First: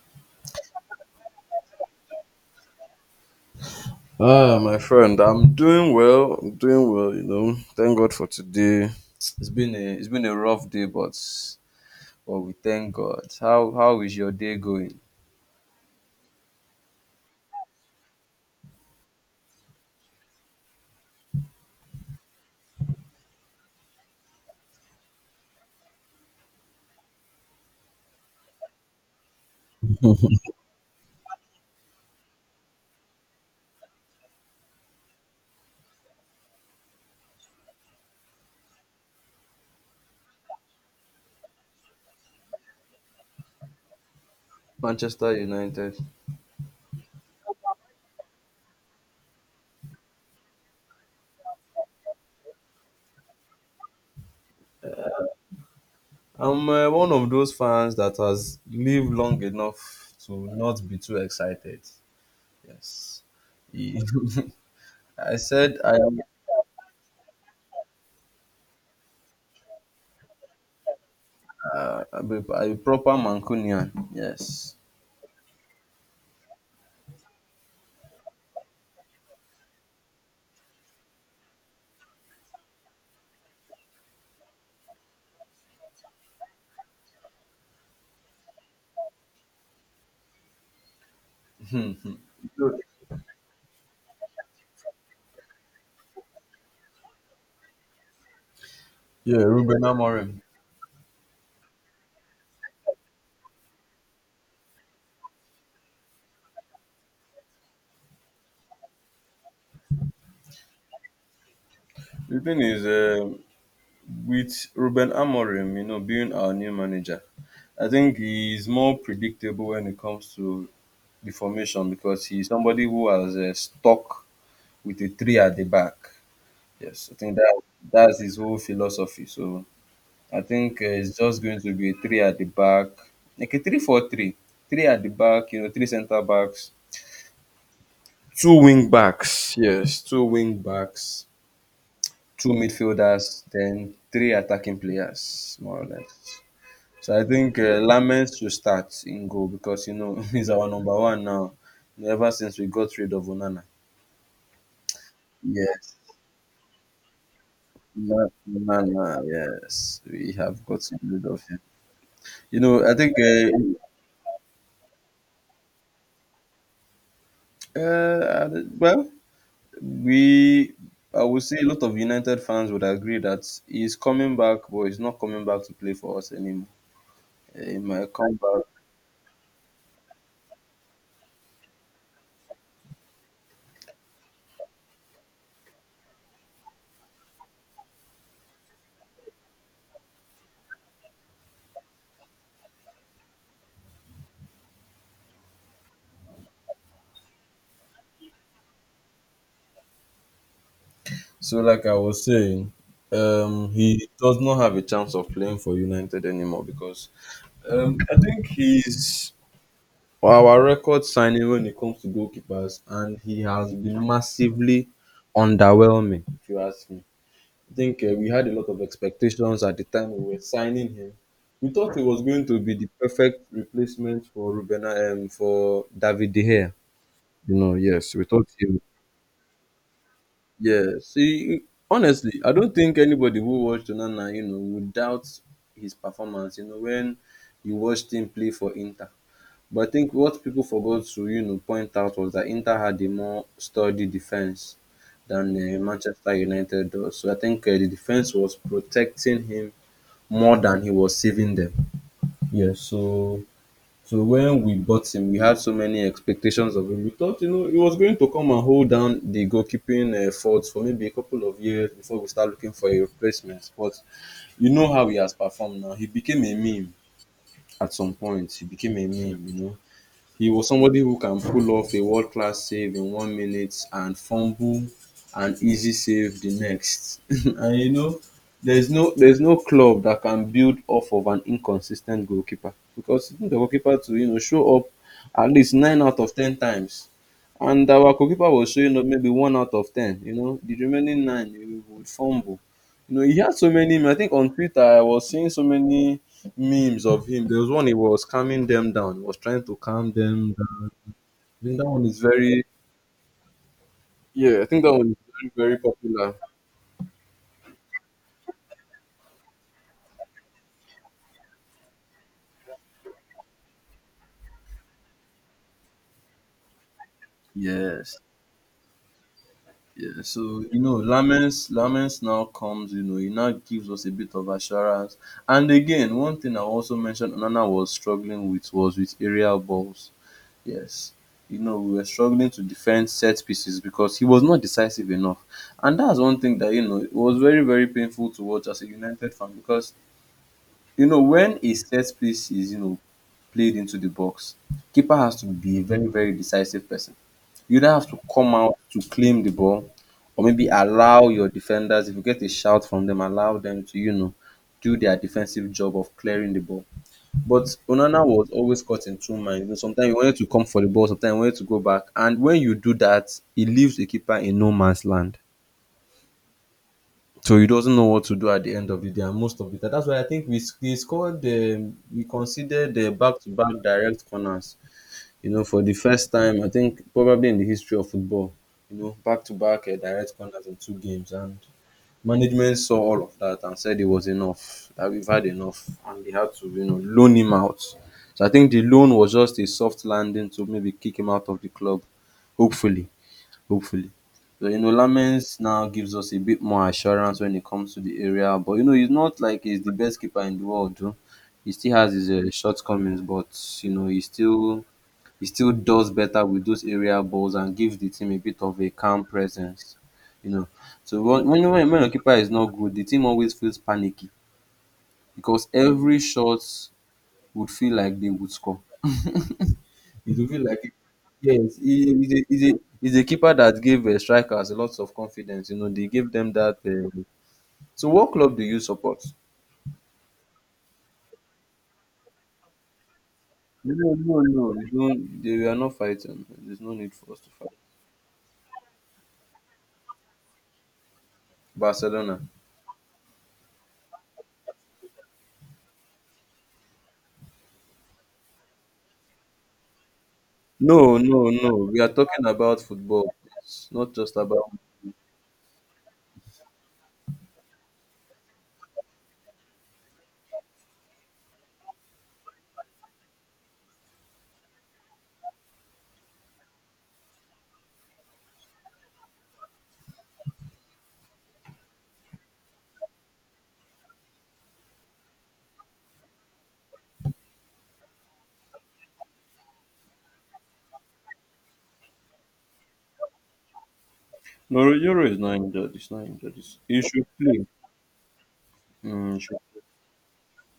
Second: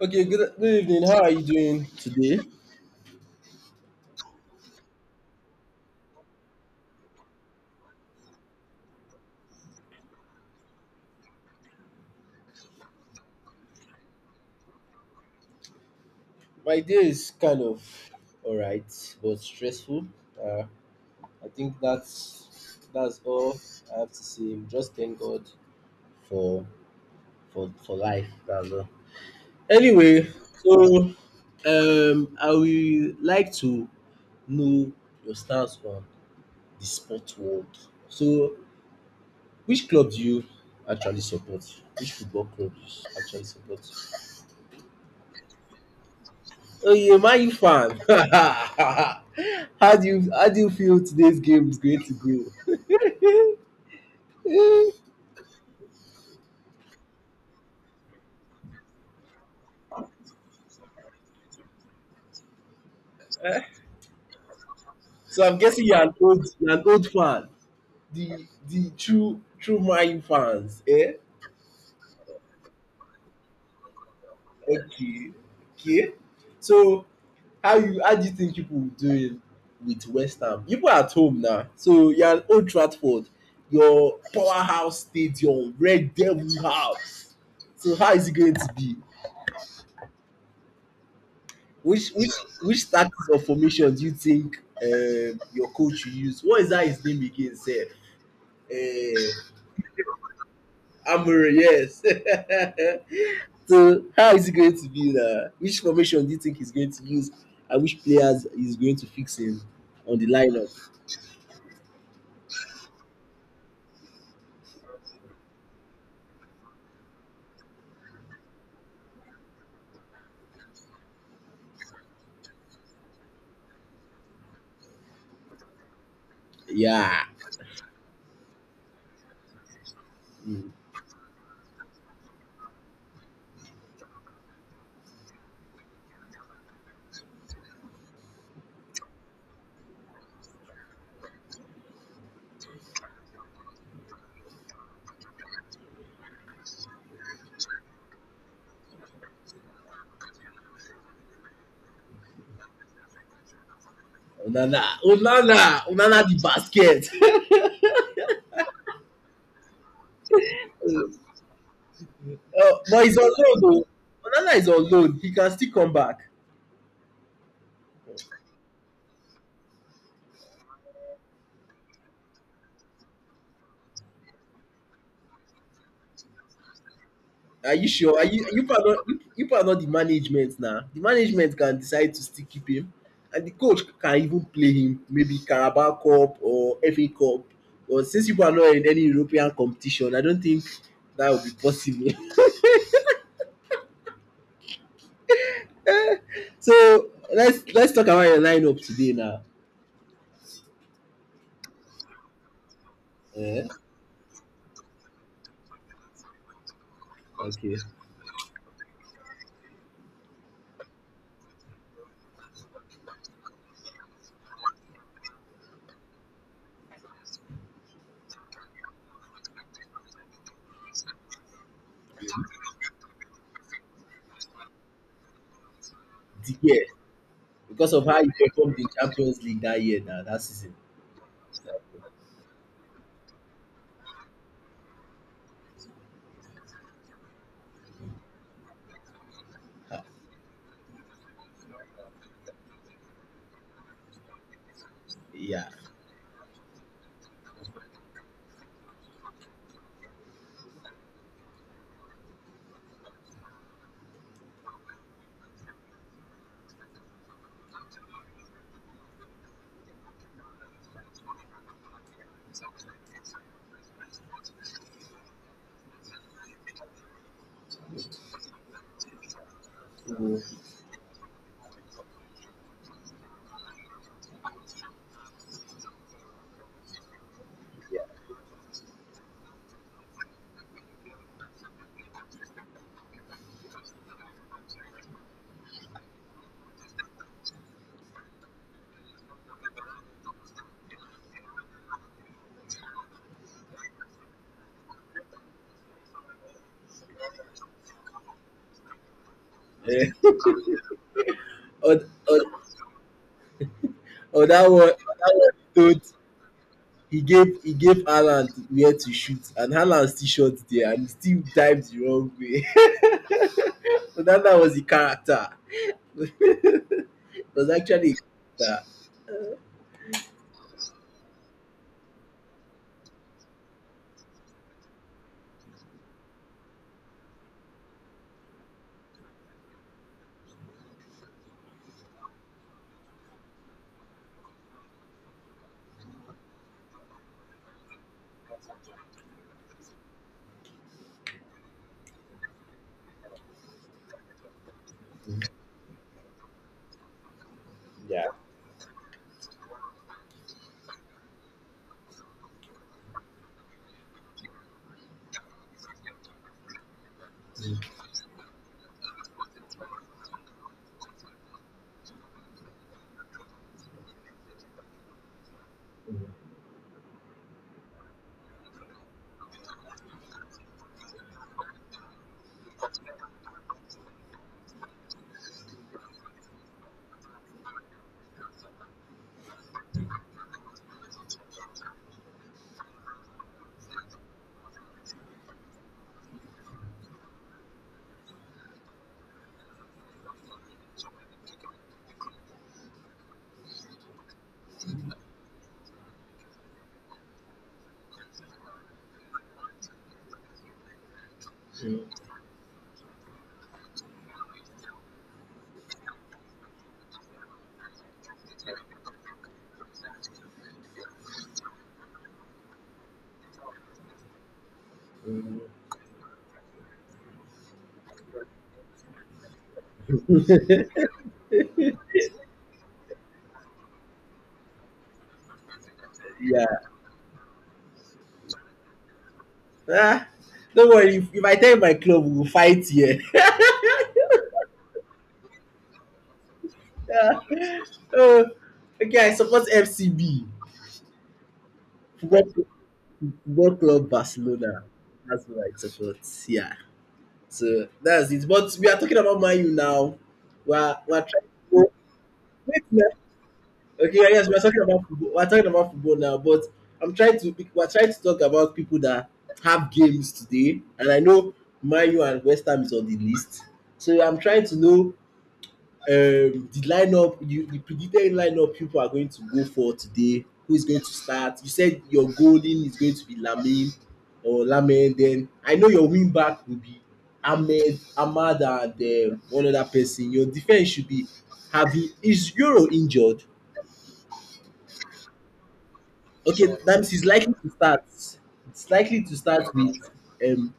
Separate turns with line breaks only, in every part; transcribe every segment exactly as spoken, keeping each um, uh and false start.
Okay, good, good evening. How are you doing today?
Ah, my friend, I'm doing well. I'm doing well, you know. Thank God for today. It's been a it's been a rough day, but but we thank God. How how is your day going?
My day is kind of all right, but stressful. Uh, I think that's that's all I have to say. Just thank God for for for life. That's all. Anyway, so um, I will like to know your stance on the sport world. So, which club do you actually support? Which football club do you actually support?
Manchester United.
Oh, you Man U fan. how do you how do you feel today's game is going to go?
I'm uh, one of those fans that has lived long enough to not be too excited. Yes. I
so I'm
said
guessing
I
you're an
am
old you're an old fan. The the true true Man U fans. Eh?
uh, a, a proper Mancunian. Yes.
Okay. Okay. So how you how do you think people will do it with West Ham? People are at home now. So you're an old Trafford, your powerhouse stadium, Red Devil House. So how is it going to be? Which which
So,
which tactics or formation do you think um, your coach will use? What is that his name again? Sir, uh,
yeah, Ruben Amorim.
Amore, yes. so how is it going to be? Now? Which formation do you think he's going to use, and which players he's going to fix him on the lineup?
The thing is, um with Ruben Amorim, you know, being our new manager, I think he's more predictable when it comes to the formation because he's somebody who has uh, stuck with a three at the back. Yes, I
Yeah,
think that that's his whole philosophy. So I
mm.
think uh, it's just going to be a three at the back, like a three four three, three three at the back. You know, three centre backs, two wing backs. Yes, two wing backs, two midfielders, then three attacking players, more or less. So I think uh, Lamens should start in goal because you know he's our number one now. Ever since we got rid of Onana,
Onana, Onana,
yes,
Onana the basket.
Na- Onana, yes, we have gotten rid of him. You
uh,
know, I
but
think,
he's on loan though. Onana is on loan. He can still come back.
uh, uh, well, we, I would say a lot of United fans would agree that he's coming back, but he's not coming back to play for us anymore. Uh,
Are
He
you
might
sure? Are
come
you you
back.
are not you, you are not the management now. The management can decide to still keep him, and the coach can even play him maybe Carabao Cup or F A Cup. But since people are not in any European competition, I don't think that would be possible. so let's let's talk about your lineup today now.
So, like I was saying,
Eh?
um, he does not have a chance of playing for United anymore because
Okay,
Um, I think he's well, our record signing when it comes to goalkeepers, and he has been massively underwhelming, if you ask me. I think uh, we had a lot of expectations at the time we were signing him. We thought he was going to be the perfect replacement for Ruben um, for David De
the
Gea.
year
You know,
because of
yes,
how
we
you
thought he.
performed
would-
in Champions League that year now that season.
Yeah, see, honestly, I don't think anybody who watched Onana, you know, would doubt his performance. You know, when you watched him play for Inter. But I think what people forgot to, you know, point out was that Inter had a more sturdy defense than
Yeah.
uh, Manchester United does. So I think uh, the defense was protecting him more than he was saving them. Yeah. So so when we bought him, we had so many expectations of him. We thought, you know, he was going to come and hold down the goalkeeping uh, fort for maybe a couple of years before we start looking for a replacement. But you know how he has performed now. He became a meme at some point. He became a meme. You know,
So,
he was somebody who can pull off a world class save in one minute and fumble an easy save the next. And you know, there's no there's no club that can build off of an inconsis ten t goalkeeper because you need your goalkeeper to, you know, show up at least nine out of ten times. And our goalkeeper was showing up maybe one out of ten. You know, the remaining nine he would fumble. You know, he had so many. I think on Twitter I was seeing so many memes of him. There was one he was calming them down. He was trying to
eh,
calm them down. I think that
on,
one is
on,
very
on
yeah. I
that one,
think
on
that one is
that one,
very, very
don't
popular.
he gave he gave Haaland where to shoot, and Haaland still shot there and he still dived the wrong way. So that that was the character. It was actually a
Yes.
character.
Yeah, so you know, Lamens Lamens now comes, you know, he now gives us a bit of assurance. And again, one thing I also mentioned Onana was struggling with was with aerial balls. Yes. You know, we were struggling to defend set pieces because he was not decisive enough. And that's one thing that, you know, it was very, very painful to watch as a United fan. Because you know, when a set piece is, you know, played into the box, keeper has to be a very, very decisive person. You either have to come out to claim the ball or maybe allow your defenders, if you get a shout from them, allow them to, you know, do their defensive job of clearing the ball. But Onana was always caught in two minds. You know, sometimes he wanted to come for the ball, sometimes he wanted to go back. And when you do that, it leaves the keeper in no man's land. So he doesn't know what to do at the end of the day, and most of the time, that's why I think we s- we scored um, we considered the back to back direct corners. You know, for the first time, I think probably in the history of football, you know, back to back direct corners in two games, and management saw all of that and said it was enough, that we've had enough, and they had to, you know, loan him out. So I think the loan was just a soft landing to maybe kick him out of the club, hopefully. Hopefully. So, you know, Lamens now gives us a bit more assurance when it comes to the area. But, you know, he's not like he's the best keeper in the world. Though. He still has his uh, shortcomings, but, you know, he still He still does better with those area balls and gives the team a bit of a calm presence. You know, so when, when, when when your keeper is not good, the team always feels panicky because every shot would feel like they would score. It will be like it. Yes, he he's a he's a he's a keeper that gave uh, strikers lots of confidence. You know, they gave them
Yeah.
that. Uh, so, what club do you support?
Ah, don't worry. If, if I tell you my club, we'll fight here.
No, no, no. you don't, they we are not fighting. There's no need for us to fight.
oh, okay, I support F C B.
Barcelona.
Football, Football Club Barcelona. That's what I support. Yeah. So that's it. But we are talking about Man U now. We're,
No,
we're trying
no,
to
no.
go.
We are talking about
Wait,
football. It's
okay,
not
yeah,
just
yes, we're
about.
talking about football. We're talking about football now, but I'm trying to pick- we're trying to talk about people that have games today, and I know Man U and West Ham is on the list. So I'm trying to know um, the lineup, you, the predicted lineup people are going to go for today. Who is going to start? You said your goalie is going to be Lamine or Lamine. Then I know your wing back will be Ahmed, Ahmad, and uh, one other person. Your defense should be. Have you, is Euro injured?
No, Euro is not injured. It's not injured.
Okay,
It's,
that
he
means it's
should
likely
play.
to start. It's likely
Mm,
to
he should-
start with um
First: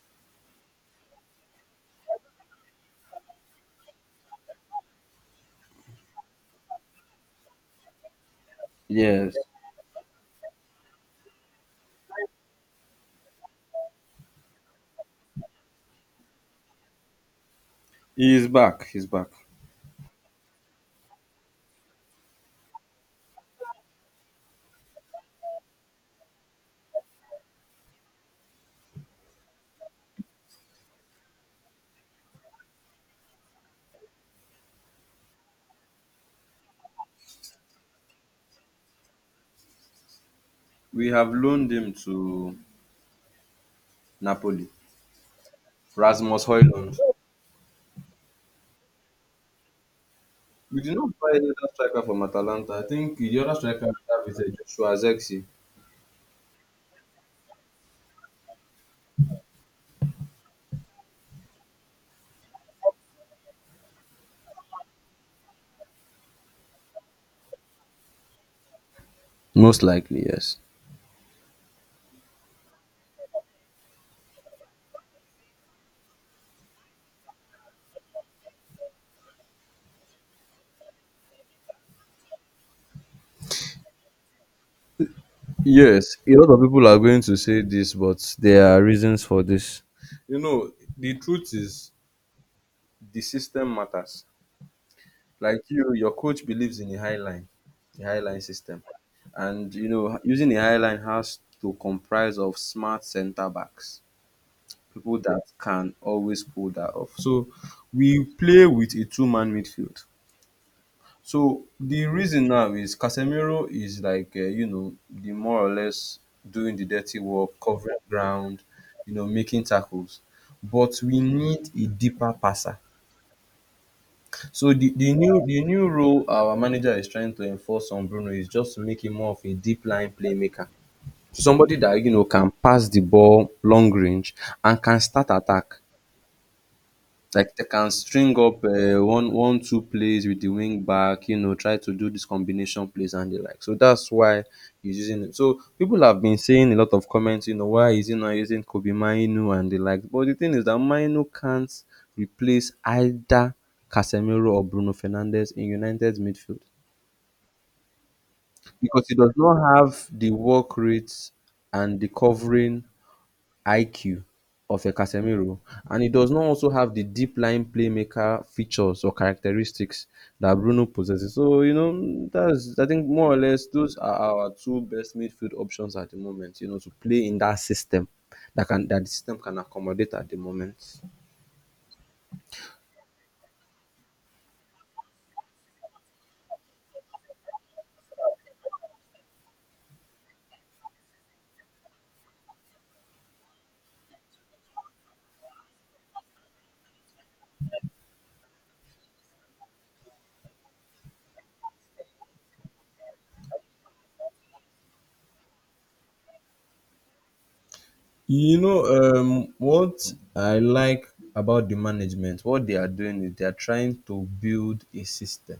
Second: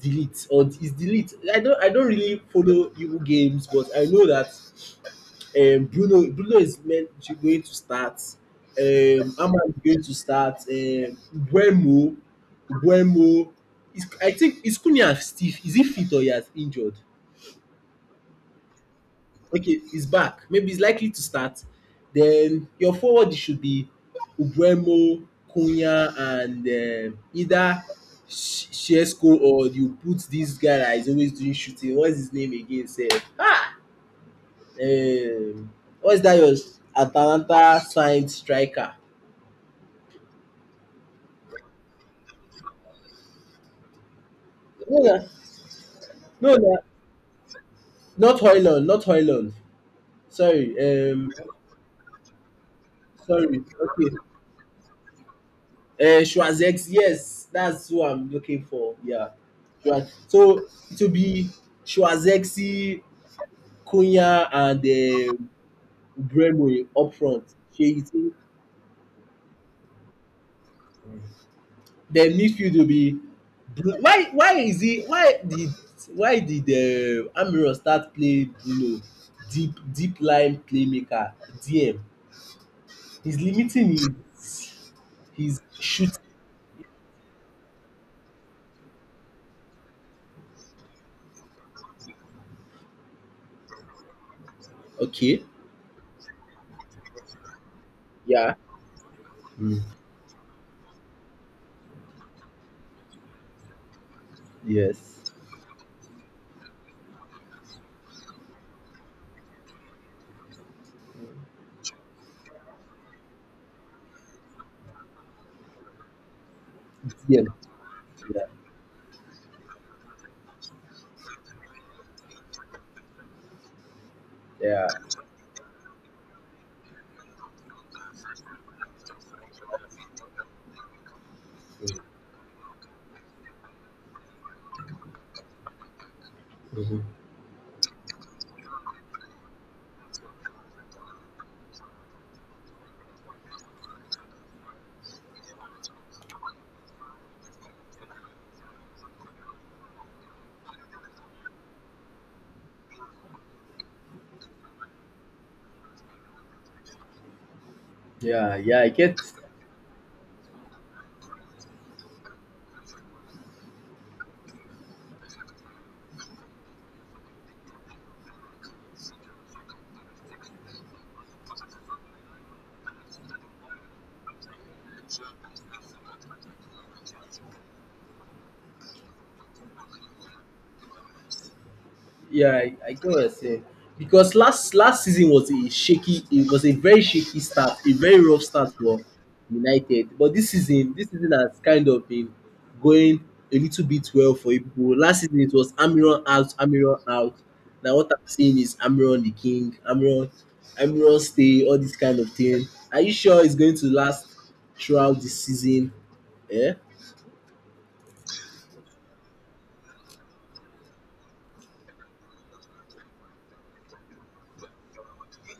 delete or is delete. I don't I don't really follow Evo games, but I know that um Bruno Bruno is meant to going to start. Um
Yes,
Aman is going to start. Um Buemo Buemo is I think is Kunia still is he fit or he has injured?
he is back. He's back.
Okay, he's back. Maybe he's likely to start. Then your forward should be Ubuemo, Cunha, and um either Sh- Shesko or you put this guy that is always doing shooting. What's his name again? Sir? Um, what's that? Your Atalanta signed striker?
We have loaned him to Napoli.
No, no,
Rasmus
no, no.
Højlund.
Not Hoyland, not Hoyland.
We did not
Sorry,
buy
um,
another striker from Atalanta. I think the other
sorry.
striker we
Okay,
have is uh, Joshua Zexi.
Uh, Schwarzex, yes, that's who I'm looking for. Yeah. Schwar- So it will be Schwarzexi, Cunha, and um Bremo up front. Shey you think?
Most likely, yes.
Then midfield will be Bru- why why is he why did why did uh, Amiro start play Bruno deep deep line playmaker D M? He's limiting his his
Yes,
shooting.
a lot of people are going to say this, but there are reasons for this. You know, the truth is the system matters.
Okay.
Like you, your coach believes in the high line, the high line
Yeah.
system. And
Mm.
you know, using the high line has to comprise of smart center backs, people
Yes.
that can always pull that off. So we play with a two man midfield. So the reason now is Casemiro is like uh, you know, the more or less doing the dirty
D M.
work, covering
Yeah.
ground, you know, making tackles. But we need a deeper passer. So
Yeah.
the, the new the new role our manager is trying to enforce on Bruno is just to make him more of a deep line playmaker. Somebody that, you know, can pass the ball long range and can start attack.
Mhm.
Like they can string up uh, one one two plays with the wing back, you know, try to do this combination plays and the like. So that's why he's using it. So people have been saying a lot of comments, you know, why is he not using Kobe Mainu and the like. But the thing is that Mainu can't replace either Casemiro or Bruno Fernandes in United's midfield
Yeah, yeah, I
because he
get.
does not have the work rates and the covering I Q of a Casemiro, and he does not also have the deep lying playmaker features or characteristics that Bruno possesses. So you know that's, I think, more or less those are our two best midfield options at the moment. You know, to play in that system that can that the system can accommodate at the moment.
Yeah, I, I get what you're saying. Because last last season was a shaky. It was a very shaky start, a very rough start for United. But this season, this season has kind of been going a little bit well for you people. Last season it was Amiron out, Amiron out. Now what I'm seeing is Amiron the king, Amiron, Amiron stay, all this kind of thing. Are you sure it's going to last throughout the season? Yeah.
You know, um, what I like about the management, what they are doing is they are trying to build a system.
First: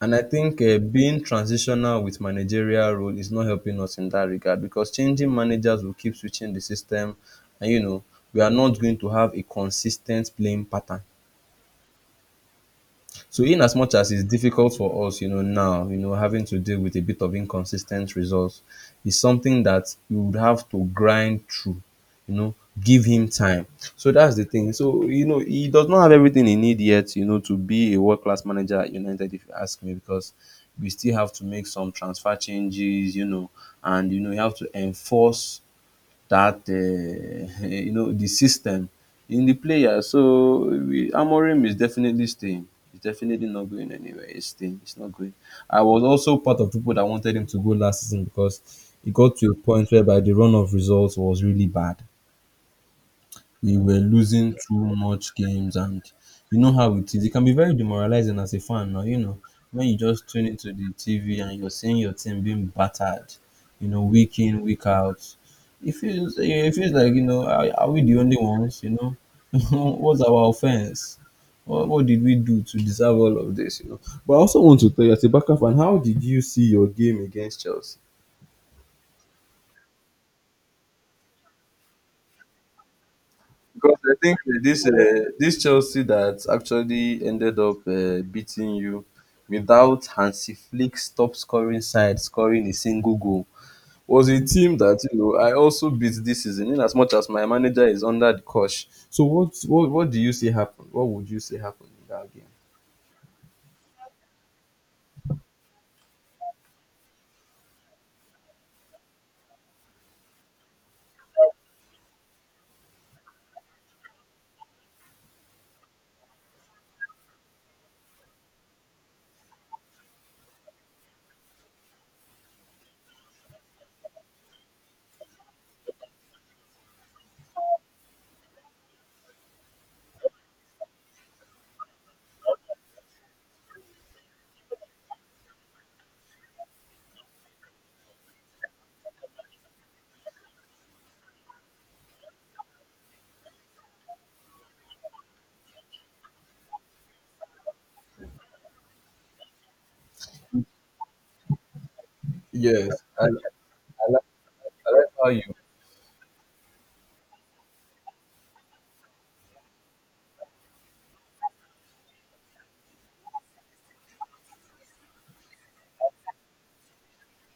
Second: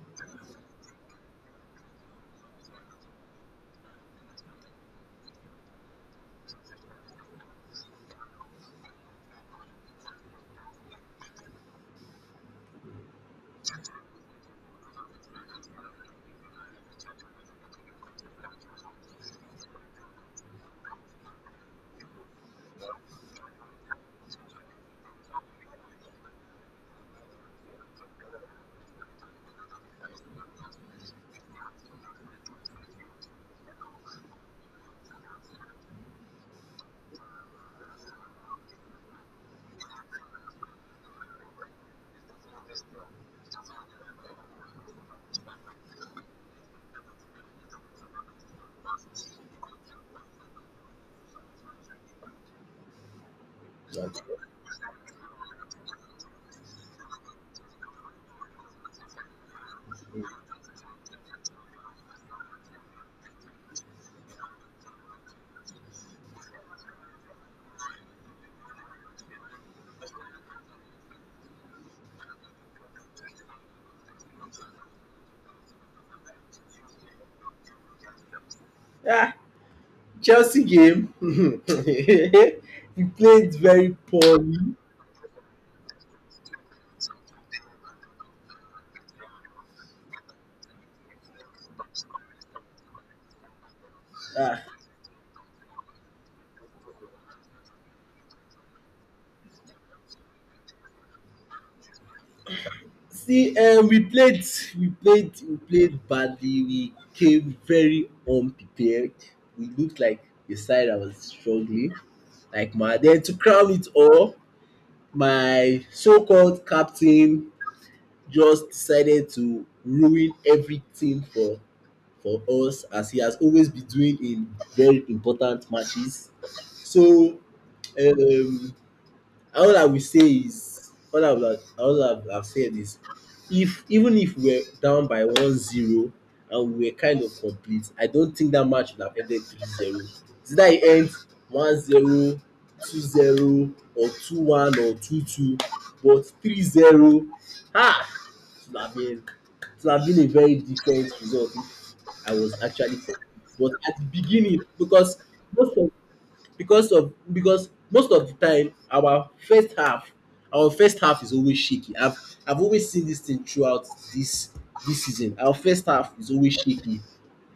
And I think uh, being transitional with managerial role is not helping us in that regard because changing managers will keep switching the system, and you know we are not going to have a consistent playing pattern. So in as much as it's difficult for us, you know, now, you know, having to deal with a bit of inconsistent results, is something that you would have to grind through, you know, give him time. So that's the thing. So, you know, he does not have everything he needs yet, you know, to be a world class manager at United, if you ask me, because we still have to make some transfer changes, you know, and you know, you have to enforce that um you know the system in the player. So we- Amorim is definitely staying. He's definitely not going anywhere. He's staying. He's not going. I was also part of people that wanted him to go last season, because it got to a point whereby the run of results was really bad. We were losing too much games, and you know how it is. It can be very demoralizing as a fan now, you know, when you just tune into the T V and you're seeing your team being battered, you know, week in, week out. It feels it feels like, you know, are, are we the only ones, you know? What's our offense? What, what did we do to deserve all of this, you know? But I also want to tell you as a Barca fan, how did you see your game against Chelsea?
Yeah. Chelsea game, we played very
Because I think
poorly.
uh, this uh, this Chelsea that actually ended up uh, beating you without Hansi Flick's top scoring side scoring a single goal was a
Ah,
team that you know I also beat this season, in as much as my manager is under the cosh. So what what what do you see happened? What would you say happened in that game?
see, um, we played, we played, we played badly. We came very unprepared. We looked like the side that was struggling, like my. Then to crown it all, my so-called captain just decided to ruin everything for for us as he has always been doing in very important matches. So um all I will say is all I would have, all I would have said is if even if we were down by 1-0 and we were kind of complete, I don't think that match would have ended 3-0. It's either it ends 1-0, 2-0, or two one or two two, but 3-0, ah, it would have been, it would have been a very different result if I was
Yes,
actually complete.
I, I,
But at the
like,
beginning,
I like
because
how you.
most of because of because most of the time our first half our first half is always shaky. I've I've always seen this thing throughout this this season. Our first half is always shaky,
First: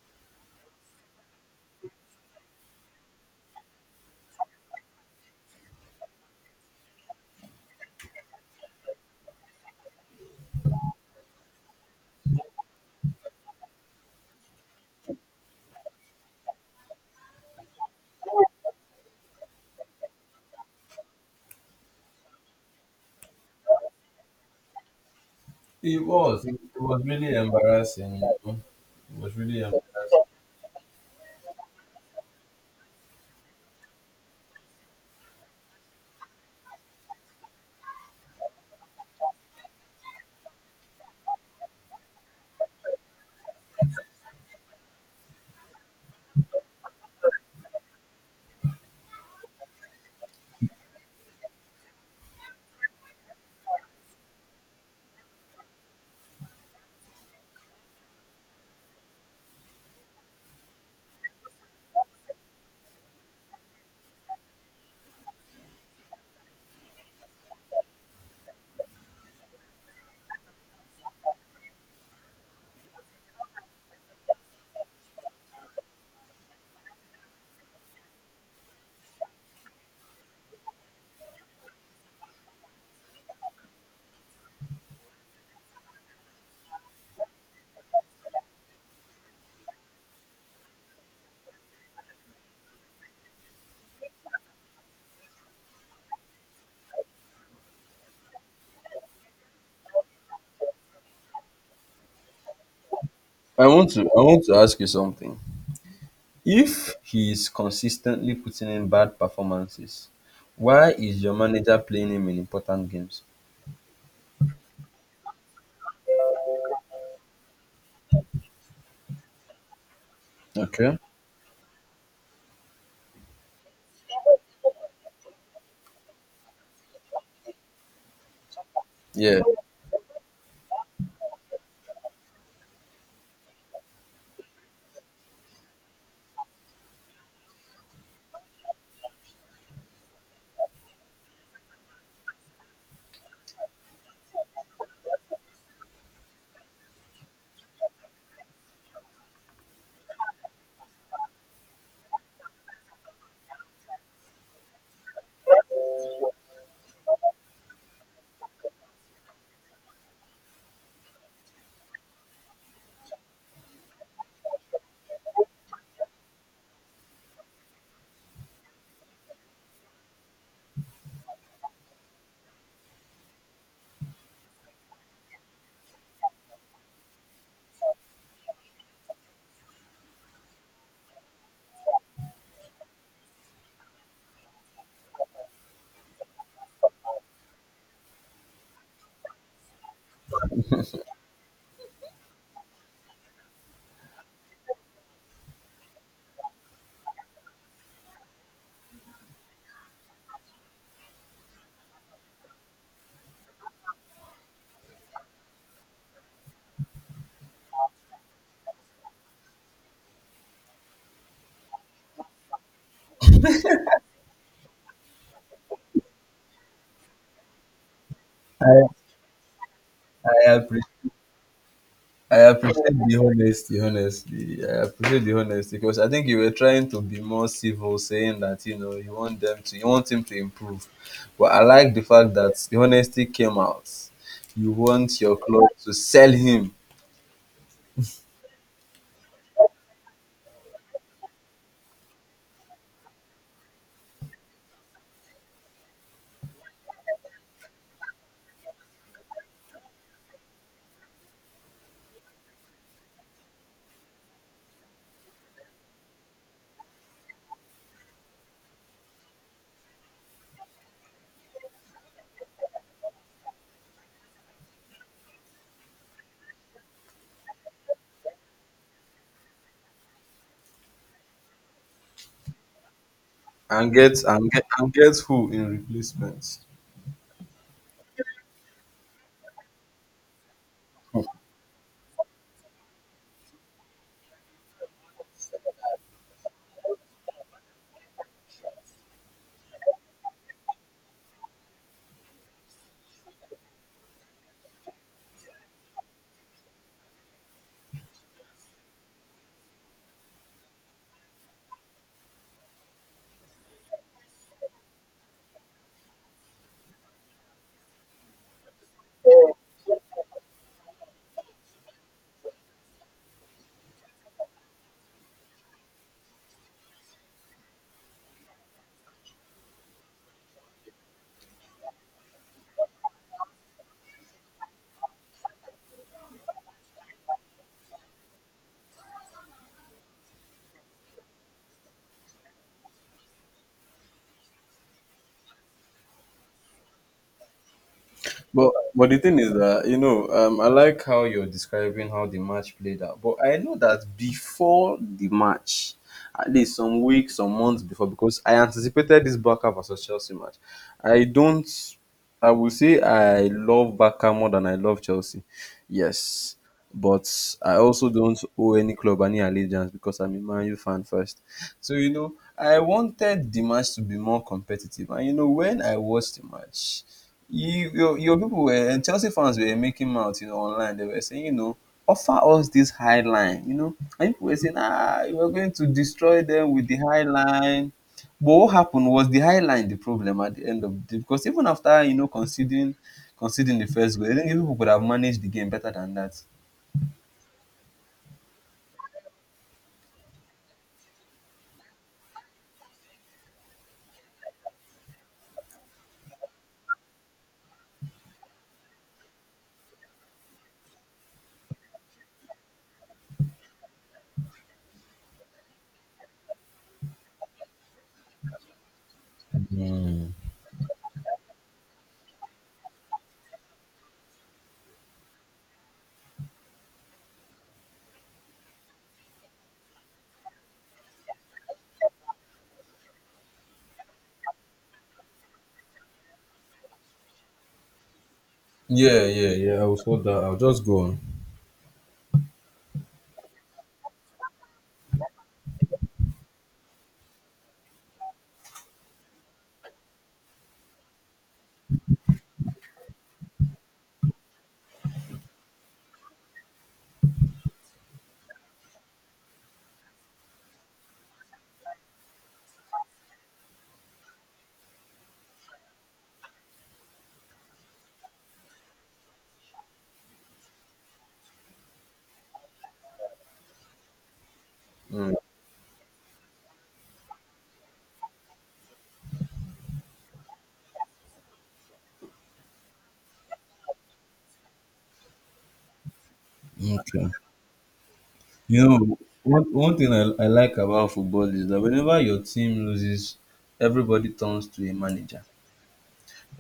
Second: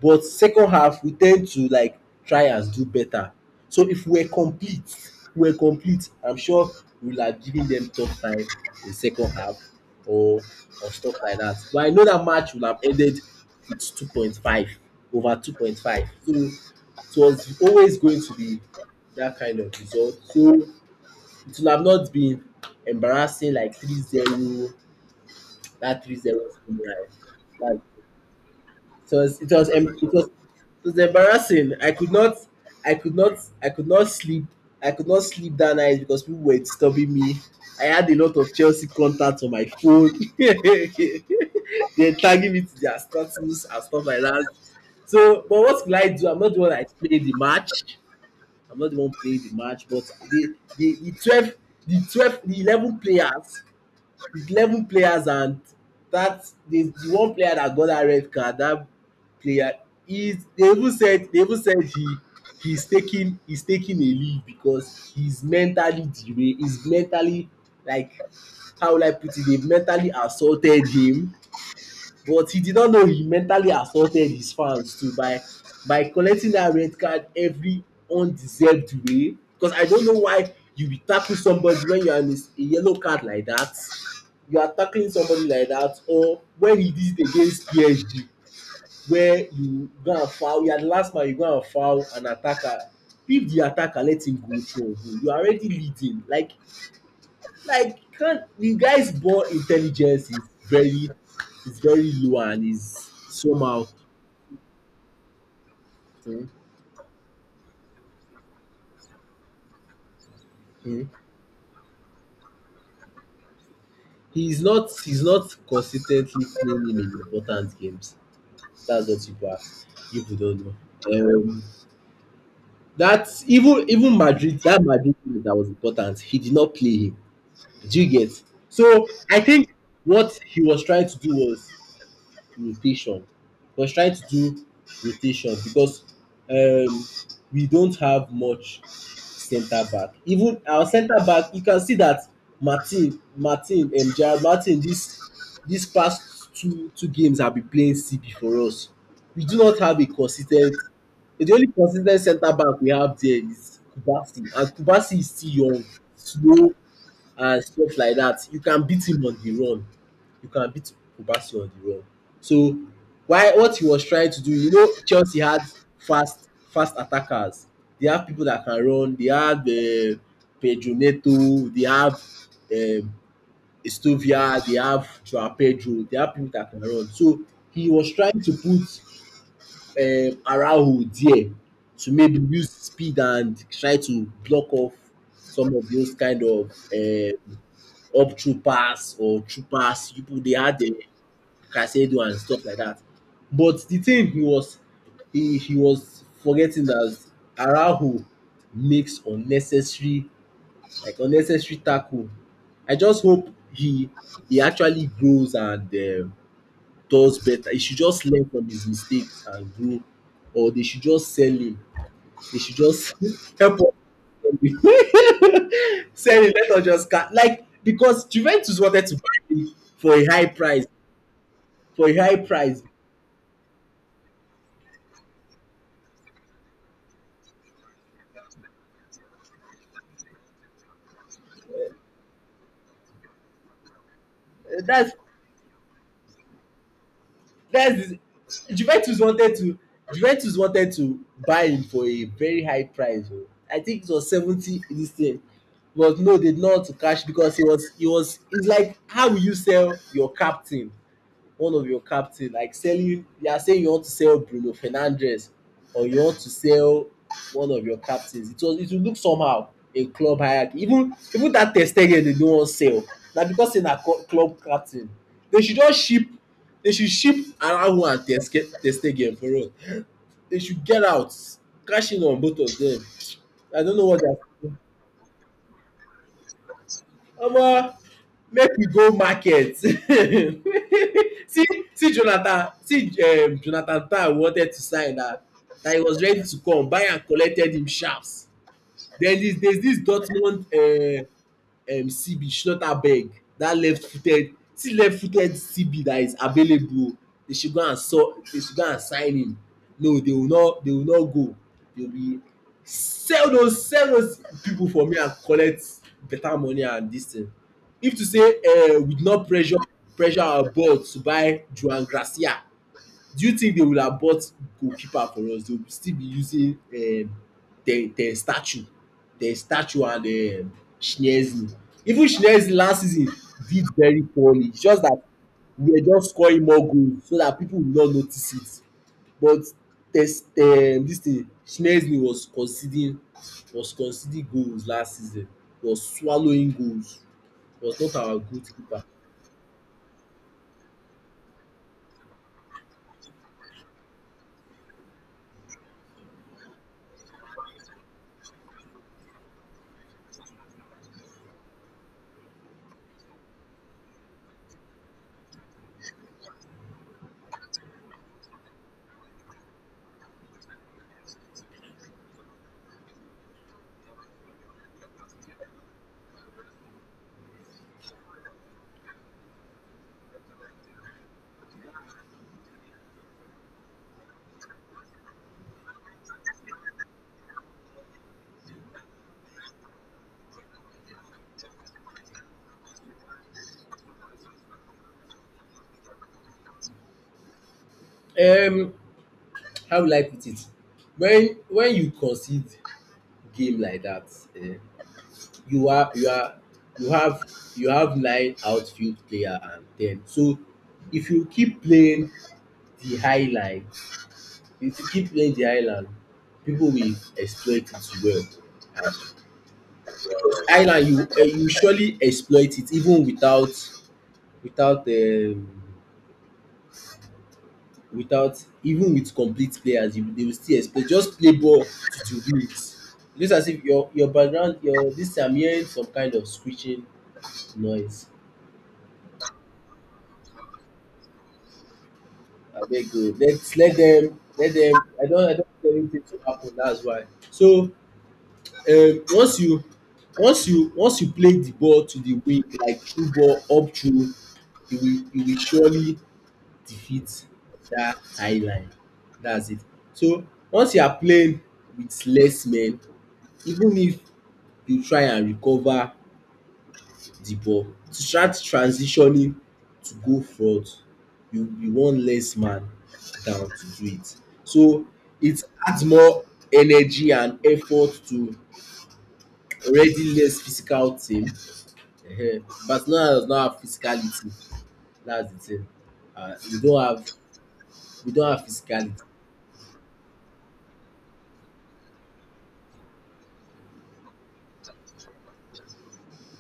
but second half we tend to like try and do better. So if we're complete, we're complete. I'm sure we'll have given them tough time in second half, or or stuff like that. But I know that match will have ended with two point five, over two point five. So it was always going to be that kind of result. So it will have not been embarrassing like three zero,
It
that three zero,
was. It,
0
was really
like
embarrassing. You know?
it
It was
was it
really.
was
embarrassing.
em- it was it was embarrassing. I could not I could not I could not sleep. I could not sleep that night because people were disturbing me. I had a lot of Chelsea contacts on my phone. They're tagging me to their status and stuff like that. So, but what could I do? I'm not the one that played the match. I'm not the one playing the match, but the the, the twelve, the twelve, the eleven players, the eleven players, and that the, the one player that got that red card, that player, is they even said they even said he he's taking he's taking a leave because he's mentally derailed, he's mentally like how will I put it, they mentally assaulted him, but he did not know he mentally assaulted his fans too by by collecting that red card every undeserved way. Because I don't know why you will tackle somebody when you are in a, s- a yellow card like that, you are tackling somebody like that. Or when he did it against P S G, where you go and foul, you are the last man, you go and foul an attacker. If the attacker let him go through on goal, you are already leading. like like can't the guy's born intelligence is very is very low and is
I
somehow
want to I want to ask you something.
mm,
If he is consistently putting in bad performances, why
mm,
is your manager playing him in important games?
he is not he's not consistently playing in important games. That's what people are people don't know.
Okay.
Um, that's even even Madrid that Madrid game that was important. He did not play him. Do you get? So I
Yeah.
think what he was trying to do was rotation. He was trying to do rotation because um, we don't have much centre back. Even our centre back, you can see that Martin, Martin, um, Gerald Martin, this this past two two games have been playing C B for us. We do not have a consis ten t. The only consis ten t centre back we have there is Kubasi, and Kubasi is still young, slow, and stuff like that. You can beat him on the run. You can beat Obasi on the run. So why what he was trying to do, you know, Chelsea had fast fast attackers. They have people that can run. They have uh, Pedro Neto. They have um, Estovia. They have Joao Pedro. They have people that can run. So he was trying to put um, Araujo there to maybe use speed and try to block off some of those kind of uh, up troopers or troopers people they had, the Casedo and stuff like that. But the thing he was he, he was forgetting that Araujo makes unnecessary, like unnecessary tackle. I just hope he he actually grows and um does better. He should just learn from his mistakes and grow, or they should just sell him. They should just help us. Saying let us just cut like because Juventus
I
wanted to buy him for a high
I, appre-
price, for a high
I
price.
appreciate the honesty, honestly. I appreciate the honesty because I think you were trying to be more civil, saying that you know you want them to you want him to improve. But I like the fact that the honesty came out. You
Uh, That's
want your club to sell him
that's Juventus wanted to Juventus wanted to buy him for a very high price. Oh. I think it was seventy this thing, but no, they did not to cash, because he was he was it's like how will you sell your captain, one of your captain, like selling? You are saying you want to sell Bruno Fernandez, or you want to sell one of your captains. It was it will look somehow in club hierarchy. Even even that Ter Stegen, they no wan sell na because say na co- club captain. They should just ship, they should ship Araujo and Ter Ske- Ter Stegen for us. They should get out, cash in on both of them. I
and
don't know what
get
they are.
and get and get who in replacement.
Omo, make we go market.
Hmm.
See, see jonathan see um Jonathan Tah wanted to sign that that he was ready to come buy am, collected him sharps. Then this there's this Dortmund um um C B, Schlotterberg, that left footed, see, left footed C B that is available o. They should go and saw, they should go and sign him. No, they will not, they will not go. They will be sell those sell those people for me and collect better money and this thing. If to say um we did not pressure pressure our board to buy Juan Gracia, do you think they will abort goalkeeper for us? They will still be using um Ter Ter Stachio, Ter Stachio, and um Chiesa. Even Chiesa last season did very poorly. It's just that we were just scoring more goals so that people would not notice it. But Ter Ter this thing Chiesa was conceding was conceding goals last season, was swallowing goals, was not our good
But
keeper.
but the thing is that you know, um, I like how you're describing how the match played out. But I know that before the match, at least some weeks, some months before, because I anticipated this Barca versus Chelsea match. I don't. I will say I love Barca more than I love Chelsea. Yes, but I also don't owe any club any allegiance because I'm a Man U fan first. So you know, I wanted the match to be more competitive, and you know, when I watched the match, you, your, your people were and Chelsea fans were making out, you know, online. They were saying, you know, offer us this high line, you know. And people were saying, ah, you are going to destroy them with the high line. But what happened was the high line, the problem at the end of the, because even after you know conceding conceding the first goal, I think people could have managed the game better than that.
Um how will I put it? When when you concede game like that, eh, you are, you are you have you have nine outfield player and ten. So if you keep playing the high line, if you keep playing the high line, people will exploit it well. And high line you, uh, you surely exploit it, even without, without um, without, even with complete players, you, they will still exploit. Just play ball to to win it. Just as if your, your background your this thing, I'm hearing some kind of screeching noise.
Yeah, yeah, yeah. I will sort that. I'll just go on.
Abeg o, let let dem let dem. I don I don tell you things go happen, dats why. So um once you once you once you play the ball to the wing, like through ball up through, you will you will surely defeat dat high line, dats it. So once you are playing with less men, even if you try and recover the ball to start transitioning to go front, you you want less man down to do it. So
Mm.
it adds more energy and effort to already less physical team. Ehen, Barcelona does not have physicality, that's the thing. um we don't have
Okay.
we don't have
You know,
physicality.
one, one thing I, I like about football is that whenever your team loses, everybody turns to a manager.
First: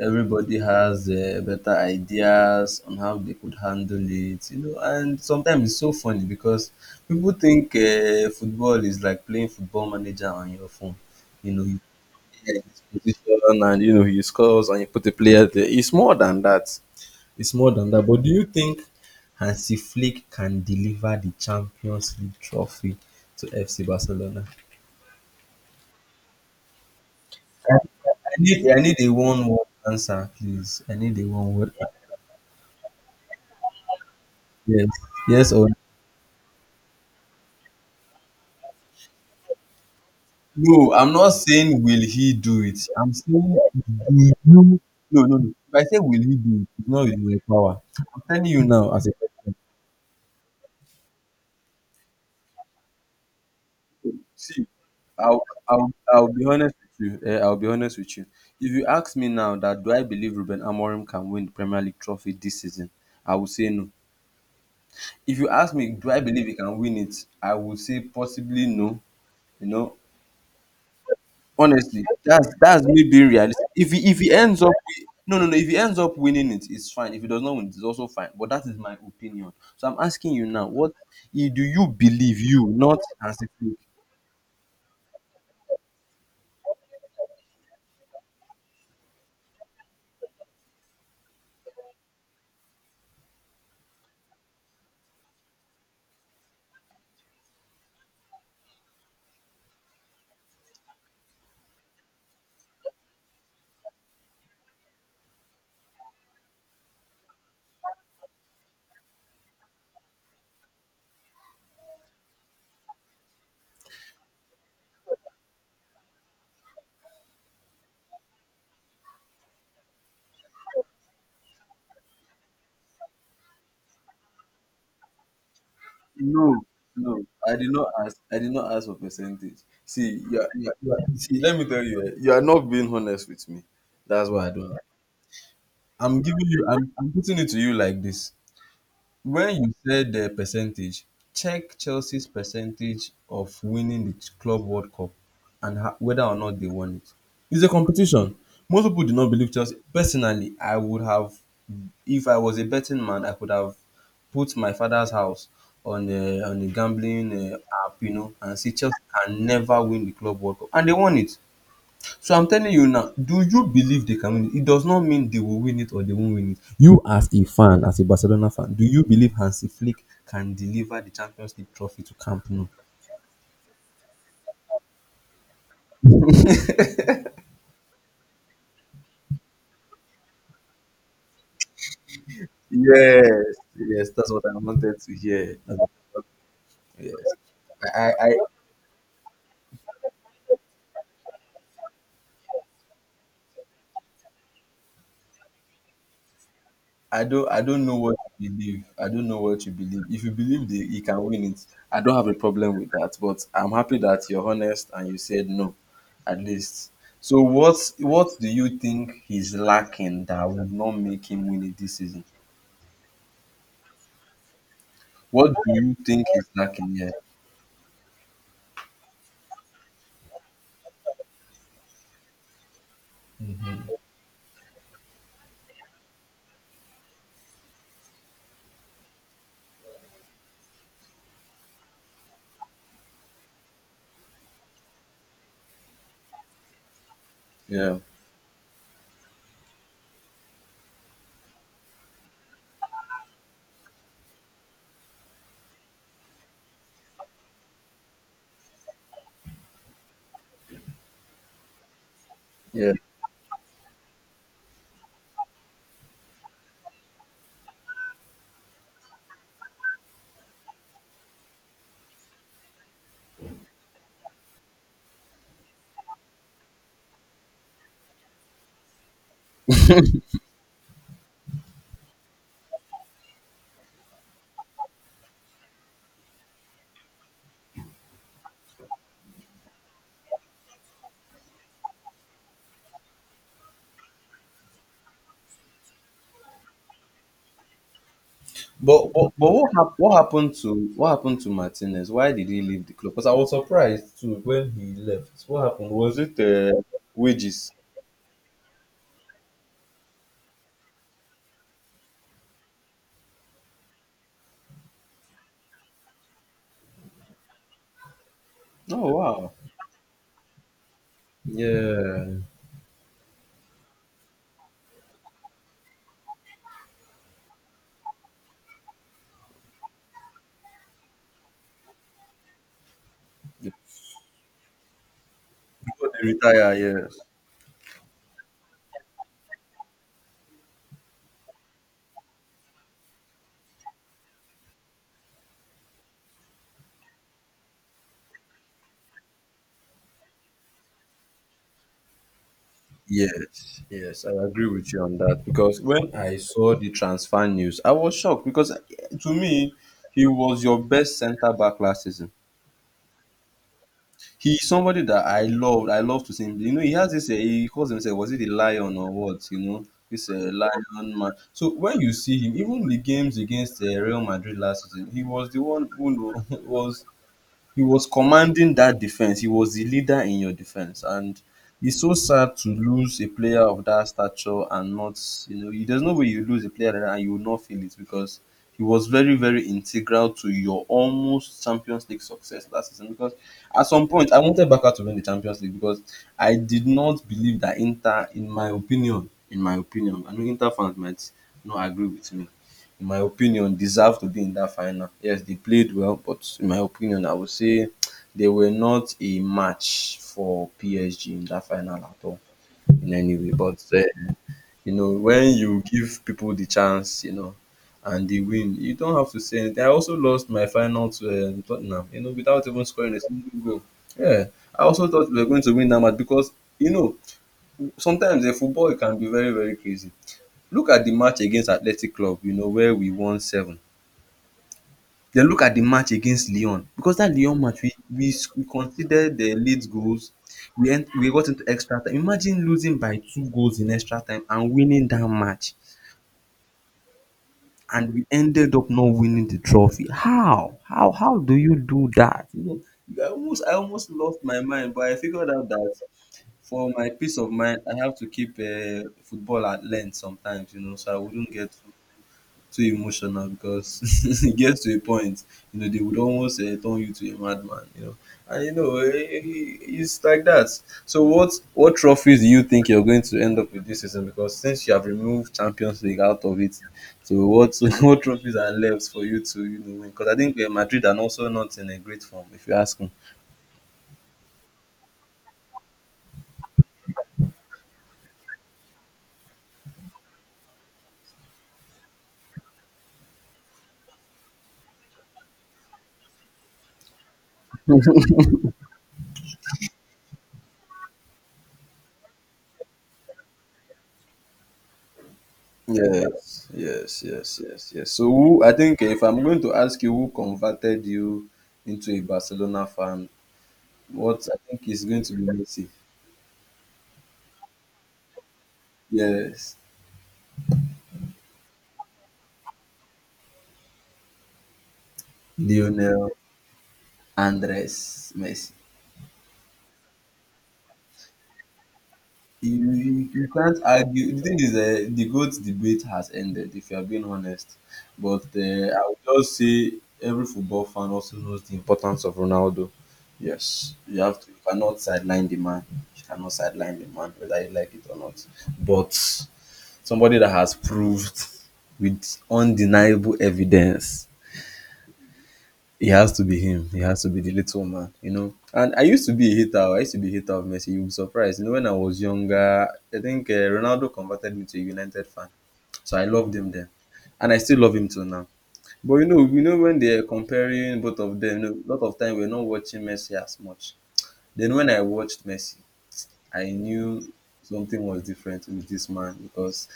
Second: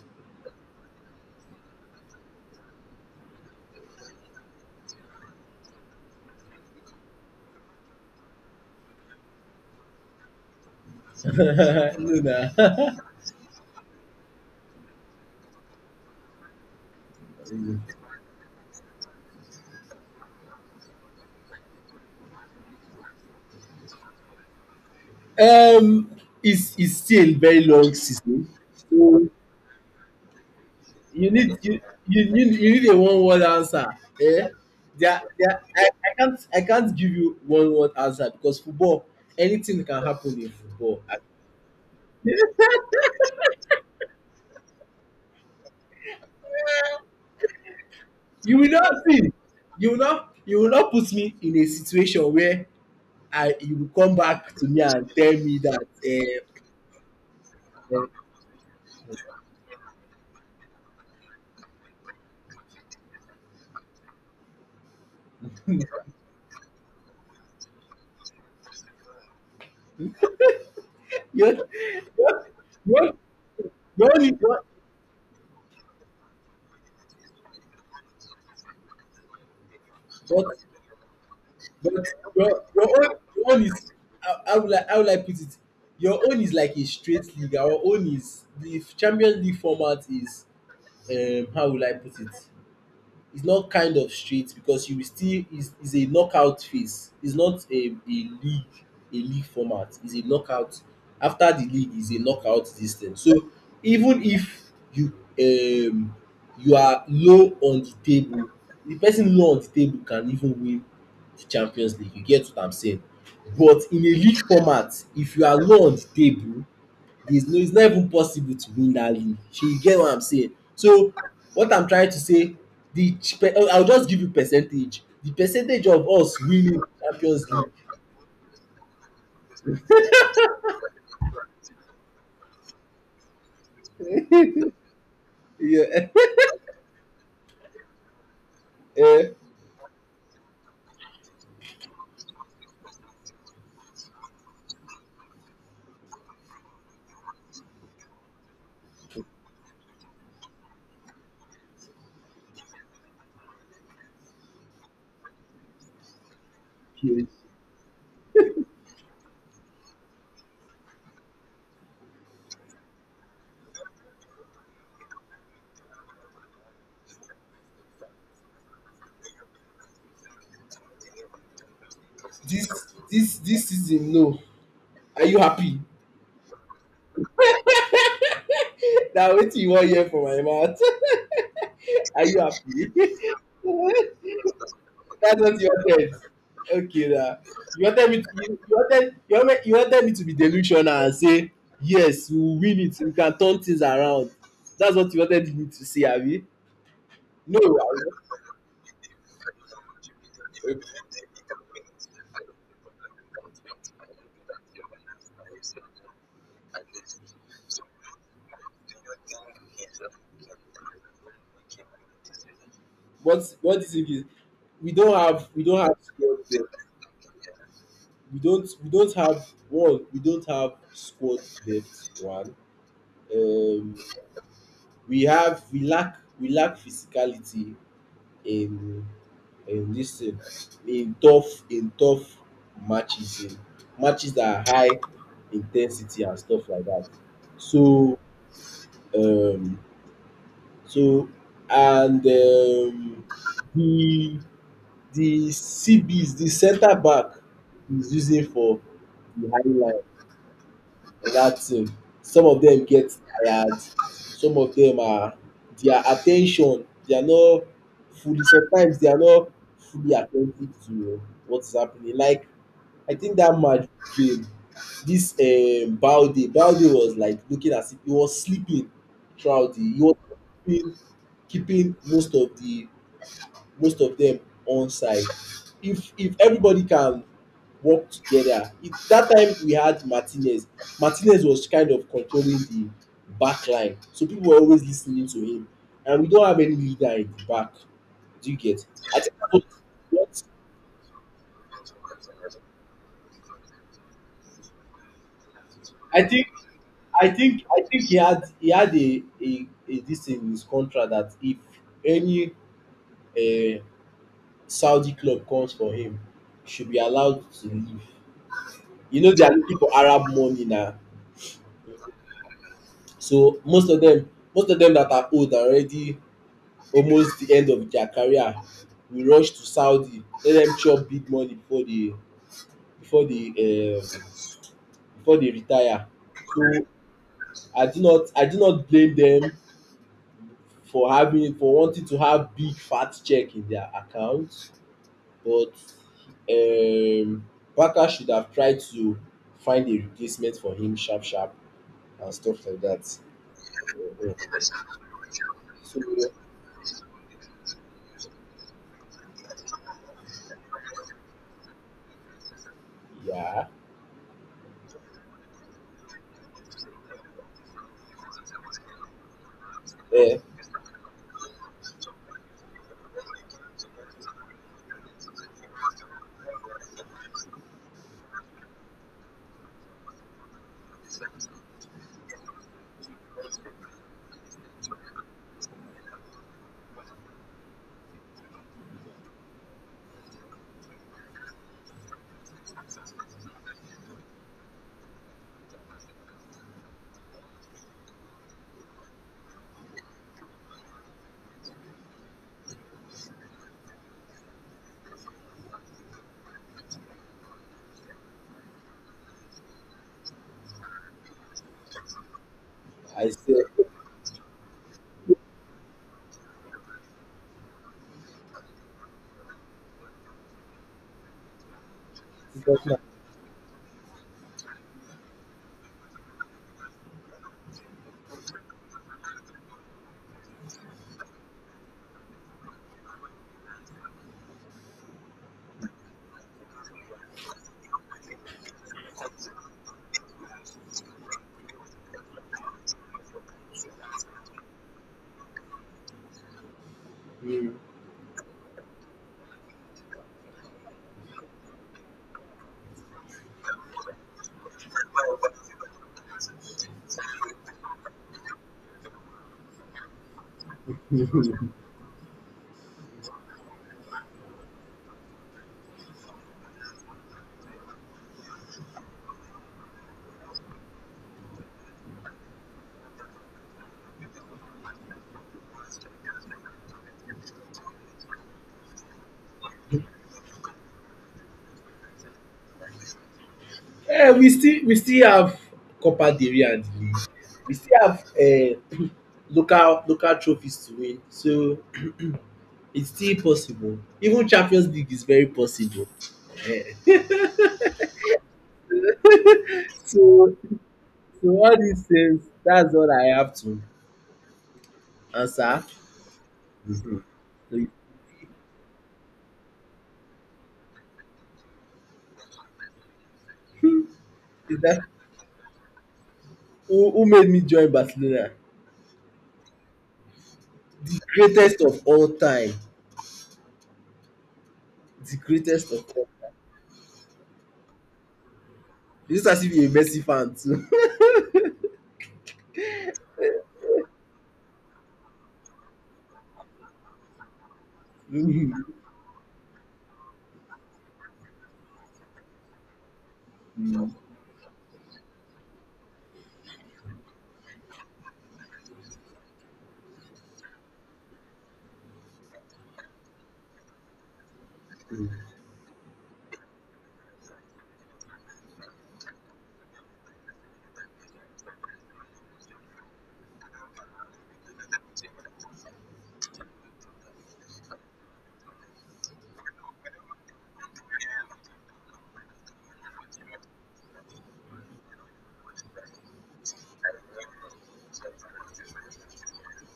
Everybody has uh, better ideas on how they could handle it, you know. And sometimes it's so funny because people think uh, football is like playing football manager on your phone. You know, you
No na.
play at this position and you know he scores and you put a player there. It's more than that. It's more than that. But do you think Hansi Flick can deliver the Champions League trophy to F C Barcelona?
um it's it's still a very
I,
long
I
season.
need I need a
So
one word answer, please. I need a
You need
one word.
you,
answer.
you you, you need a one word answer. Eh?
Yes,
There,
yes
there,
or no?
I, I can't I can't give you one word answer, because football anything can happen in
No,
football.
I'm not saying will he do it. I'm saying do you? No, no, no. If I say will he do it, it's not with my power. I'm telling
You
you
will not
now. as a
see, you will not you will not put me in a situation where I you will come back
See,
to me and tell
I'll,
me that
I'll, I'll be
uh,
honest with you. eh, I'll be honest
uh,
with you. If you ask me now that do I believe Ruben Amorim can win the Premier League trophy this season, I will say no. If you ask me, do I believe he can win it? I will say possibly no. You know,
you,
honestly, that's that's
you,
me
you,
being realistic. If
you
he if he
only,
ends up wi- No, no, no, if he ends up winning it, it's fine. If he does not win, it's also fine. But that is my opinion. So I'm asking you
but
now, what i- do you
But
believe?
your
You
your
not
own
as a.
your own is how, how will I how will I put it? Your own is like a straight league. Our own is The Champions League format is, um how will I put it? It's not kind of straight, because you will still, is is a knockout phase. It's not a a league a league format. It's a knockout. After the league is a knockout, this thing. So even if you, um you are low on the table, the person low on the table can even win the Champions League. You get what I'm saying? But in a league format, if you are low on the table, there's no, it's not even possible to win dat league. Shey you get what I'm saying? So what I'm trying to say, the I will just give you percentage. The percentage of us
No,
winning
no,
Champions
I
League,
did not ask. I did not ask for percentage. See, you are, you are, you are- See, let me tell you, eh, you are not being honest with me. That's why I don't.
yeah.
I'm giving you. I'm, I'm putting it to you like this.
um
When you said the percentage, check Chelsea's percentage of winning the Club World Cup and ha- whether or not they won it. It's a competition. Most people do not believe Chelsea. Personally, I would have, if I was a betting man, I could have put my father's house on the on the gambling uh, app, you know, and see Chelsea can never win the Club World Cup, and they won it. So I'm telling you now, do you believe they can win it? It does not mean they will win it or they won't win it. You, as a fan, as a Barcelona fan, do you believe Hansi Flick can deliver the Champions League trophy to Camp
dis
Nou?
dis Dis season, no. Are you happy? Na wetin you wan hear from my mouth. Are you happy?
Yes, yes, that's what I wanted to
That's
hear.
what you wanted. Okay,
Yes,
now you wanted
I,
me to
I
you you wanted you wanted you wanted me to be delusional and say yes we will win it, we can turn things around. That's what you wanted me to say, abi?
I don't
No,
I don't know
abi.
what you believe. I don't know what you believe. If you believe that he can win it, I don't have a problem with that. But I'm happy that you're honest and you said no, at least. So what what do you think he's lacking that would not make him win it this season?
What what the thing is, we don't have
What
we
do
don't have
you think
squad
he's
depth.
lacking
We don't we don't have one. We don't have squad depth. One. Um,
here?
we have we lack we lack physicality in in this thing, in tough in tough matches, in matches that are high intensity and stuff like that.
Yeah,
So um so and um the the C Bs, the centre back is using for the high line, that thing. Some of them
yeah.
get tired, some of them are their at ten tion, they are not fully, sometimes they are not fully attentive to what is happening. Like I think that match game, this um Balde, Balde was like looking as if he was sleeping throughout the he was keeping keeping most of the most of them on side. If if everybody can work together, it, that time we had Martinez. Martinez was kind of controlling the back line, so people were always listening to him, and we don't have any leader in the back. Do you get?
But
I
but,
think that
but
was
what hap- what
what
happened to what happened to Martinez? Why did he leave the club? Because I was surprised too when he left. What happened? Was
I
it
think.
uh,
I think
wages?
I think he had he had a a, a this in his contract, that if any, uh, Saudi club comes for him, he should be allowed to leave.
Oh
You know they are
wow.
looking for Arab money now,
Yeah.
so most of them most of them that are old are already almost the end of their career, will rush to Saudi, let them chop big money before they, before
Before
they um before they retire.
they retire,
so
yes.
i do not i do not blame them, for having for wanting to have big fat check in their account, but um Barca should have tried to find a replacement for him sharp sharp and stuff like that.
Yes, yes,
Uh,
I agree
uh.
with you on that because
So,
when I saw the transfer news, I was shocked because eh, to me, he was your best centre back last season.
yeah.
He's somebody that I loved. I love to see him. You know, he has this. Uh, he calls himself, was it the lion or what? You know, this
Yeah.
uh, lion man. So when you see him, even the games against uh, Real Madrid last season, he was the one who was he was commanding that defense. He was the leader in your defense, and it's so sad to lose a player of that stature and not, you know, there's no way you lose a player like that and you will not feel it, because he was very, very integral to your almost Champions League success last season. Because at some point, I wanted Barca to win the Champions League, because I did not believe that Inter, in my opinion, in my opinion, I know Inter fans might not agree with me. In my opinion, deserve to be in that final. Yes, they played well, but in my opinion, I would say they were not a match for P S G in that final at all in
I
any way.
say.
But uh, you know, when you give people the chance, you know, and they win, you don't have to say anything. I also lost my final to um, Tottenham, you know, without even scoring a single goal. Yeah, I also thought we were going to win that match because you know sometimes in football it can be very very crazy. Look at the match against Athletic Club, you know, where we won seven. Then look at the match against Lyon, because that Lyon match we we, s- we conceded the late goals. We ent- we got into extra time. Imagine losing by two goals in extra time and winning that match,
Mm.
and we ended up not winning the trophy. How? How? How that? You know, I almost I almost lost my mind, but I figured out that for my peace of mind, I have to keep uh, football at length sometimes. You know, so I wouldn't get too emotional because e get to a point you know they would almost um turn you to a madman, you know and you know um it's like that. So what what trophies do you think you're going to end up with this season, because since you have removed Champions League out of it, so what what trophies are left for you to you know win, because I think um Madrid are also not in a great form, if you ask me.
Eh, we still we still have Copa del Rey and the league. We still have um local local trophies to win, so it's still possible. Even Champions League is very possible. Eh so so all these things, that's all I have to answer.
Yes, yes,
Mhm.
yes,
So
yes, yes. So, who I think if I'm going to ask you who converted you into a Barcelona fan, what I
Is
think
that
is going to be Messi.
who who made me join Barcelona?
Yes,
The greatest of all time. The greatest of all.
Lionel Andres Messi.
It's as if you're a Messi fan too.
You, you, you can't argue. The thing is, uh, the GOAT debate has ended, if you are being honest. But uh,
Mm.
I would just say every football fan also knows the importance of Ronaldo. Yes, you have to. You cannot sideline the man. You cannot sideline the man, whether you like it or not. But somebody that has proved with undeniable evidence. He has to be him. He has to be the little man, you know. And I used to be a hater. I used to be a hater of Messi. You'll be surprised. You know, when I was younger, I think uh, Ronaldo converted me to a United fan. So I loved him then. And I still love him till now. But you know, you know when they're comparing both of them, you know, a lot of time we're not watching Messi as much. Then when I watched Messi, I knew something was different with this man because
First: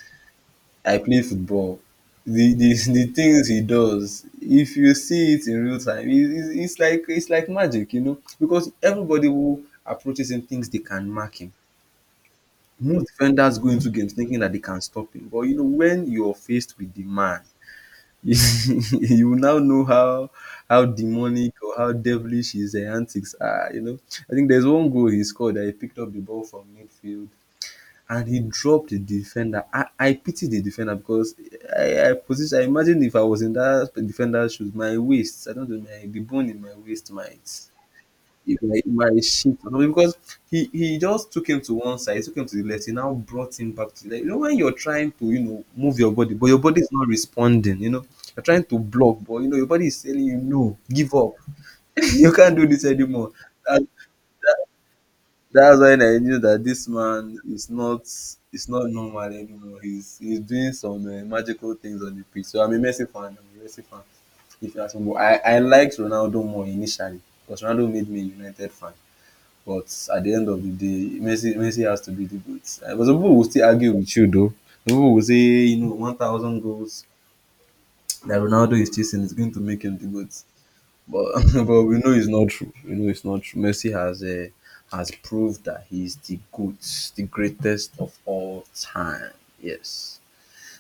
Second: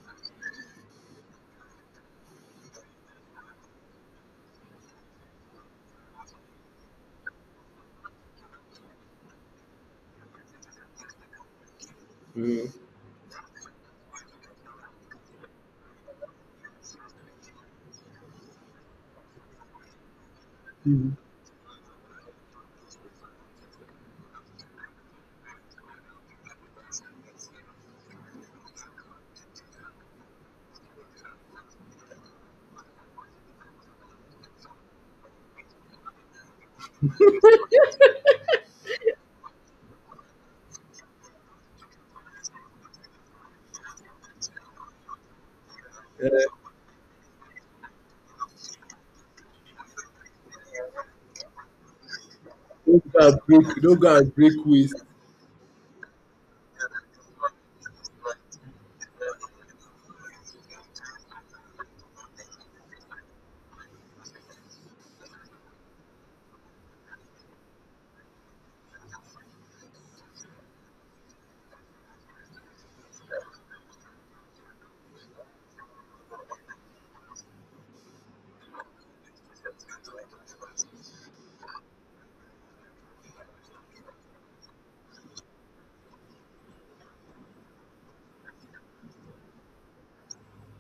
I play football. The, the The things he does, if you see it in real time, it, it, it's like it's like magic, you know, because everybody who approaches him thinks they can mark him.
Mm.
Most defenders go into games thinking that they can stop him, but you know when you're faced with the man, you will now know how how
Mm.
demonic or how devilish his uh, antics are. You know, I think there's one goal he scored that he picked up the ball from midfield and he dropped the defender. I, I pity the defender because I, I position. I imagine if I was in that defender's shoes, my waist, I don't know, my the bone in my waist might my, my shit or something because he he just took him to one side, took him to the left. He now brought him back to the left. You know when you're trying to you know move your
Uh,
body, but your body is not responding. You know you're trying to block, but you know your body is telling you no, give up. You can't do this
Don't go
anymore.
and break, don't go and break waist.
That's when I knew that this man is not is not normal anymore. He's he's doing some uh, magical things on the pitch. So I'm a Messi fan. I'm a Messi fan. If you ask me, but I I liked Ronaldo more initially because Ronaldo made me a United fan. But at the end of the day, Messi Messi has to be the goat. Uh, But some people will still argue with you though. Some people will say you know one thousand goals that Ronaldo is chasing is going to make him the goat. But But we know it's not true. We know it's not true. Messi has uh, has proved that he's the goat, the greatest of all time. Yes.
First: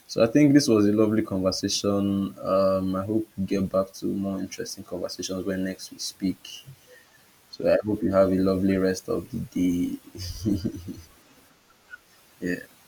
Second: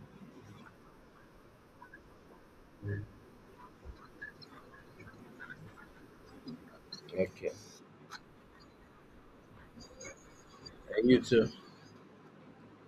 So I think this was a lovely conversation. Um, I hope we get back to more interesting conversations when next we speak.
Okay.
So I hope you have a lovely rest of the day.
And you too.
Yeah.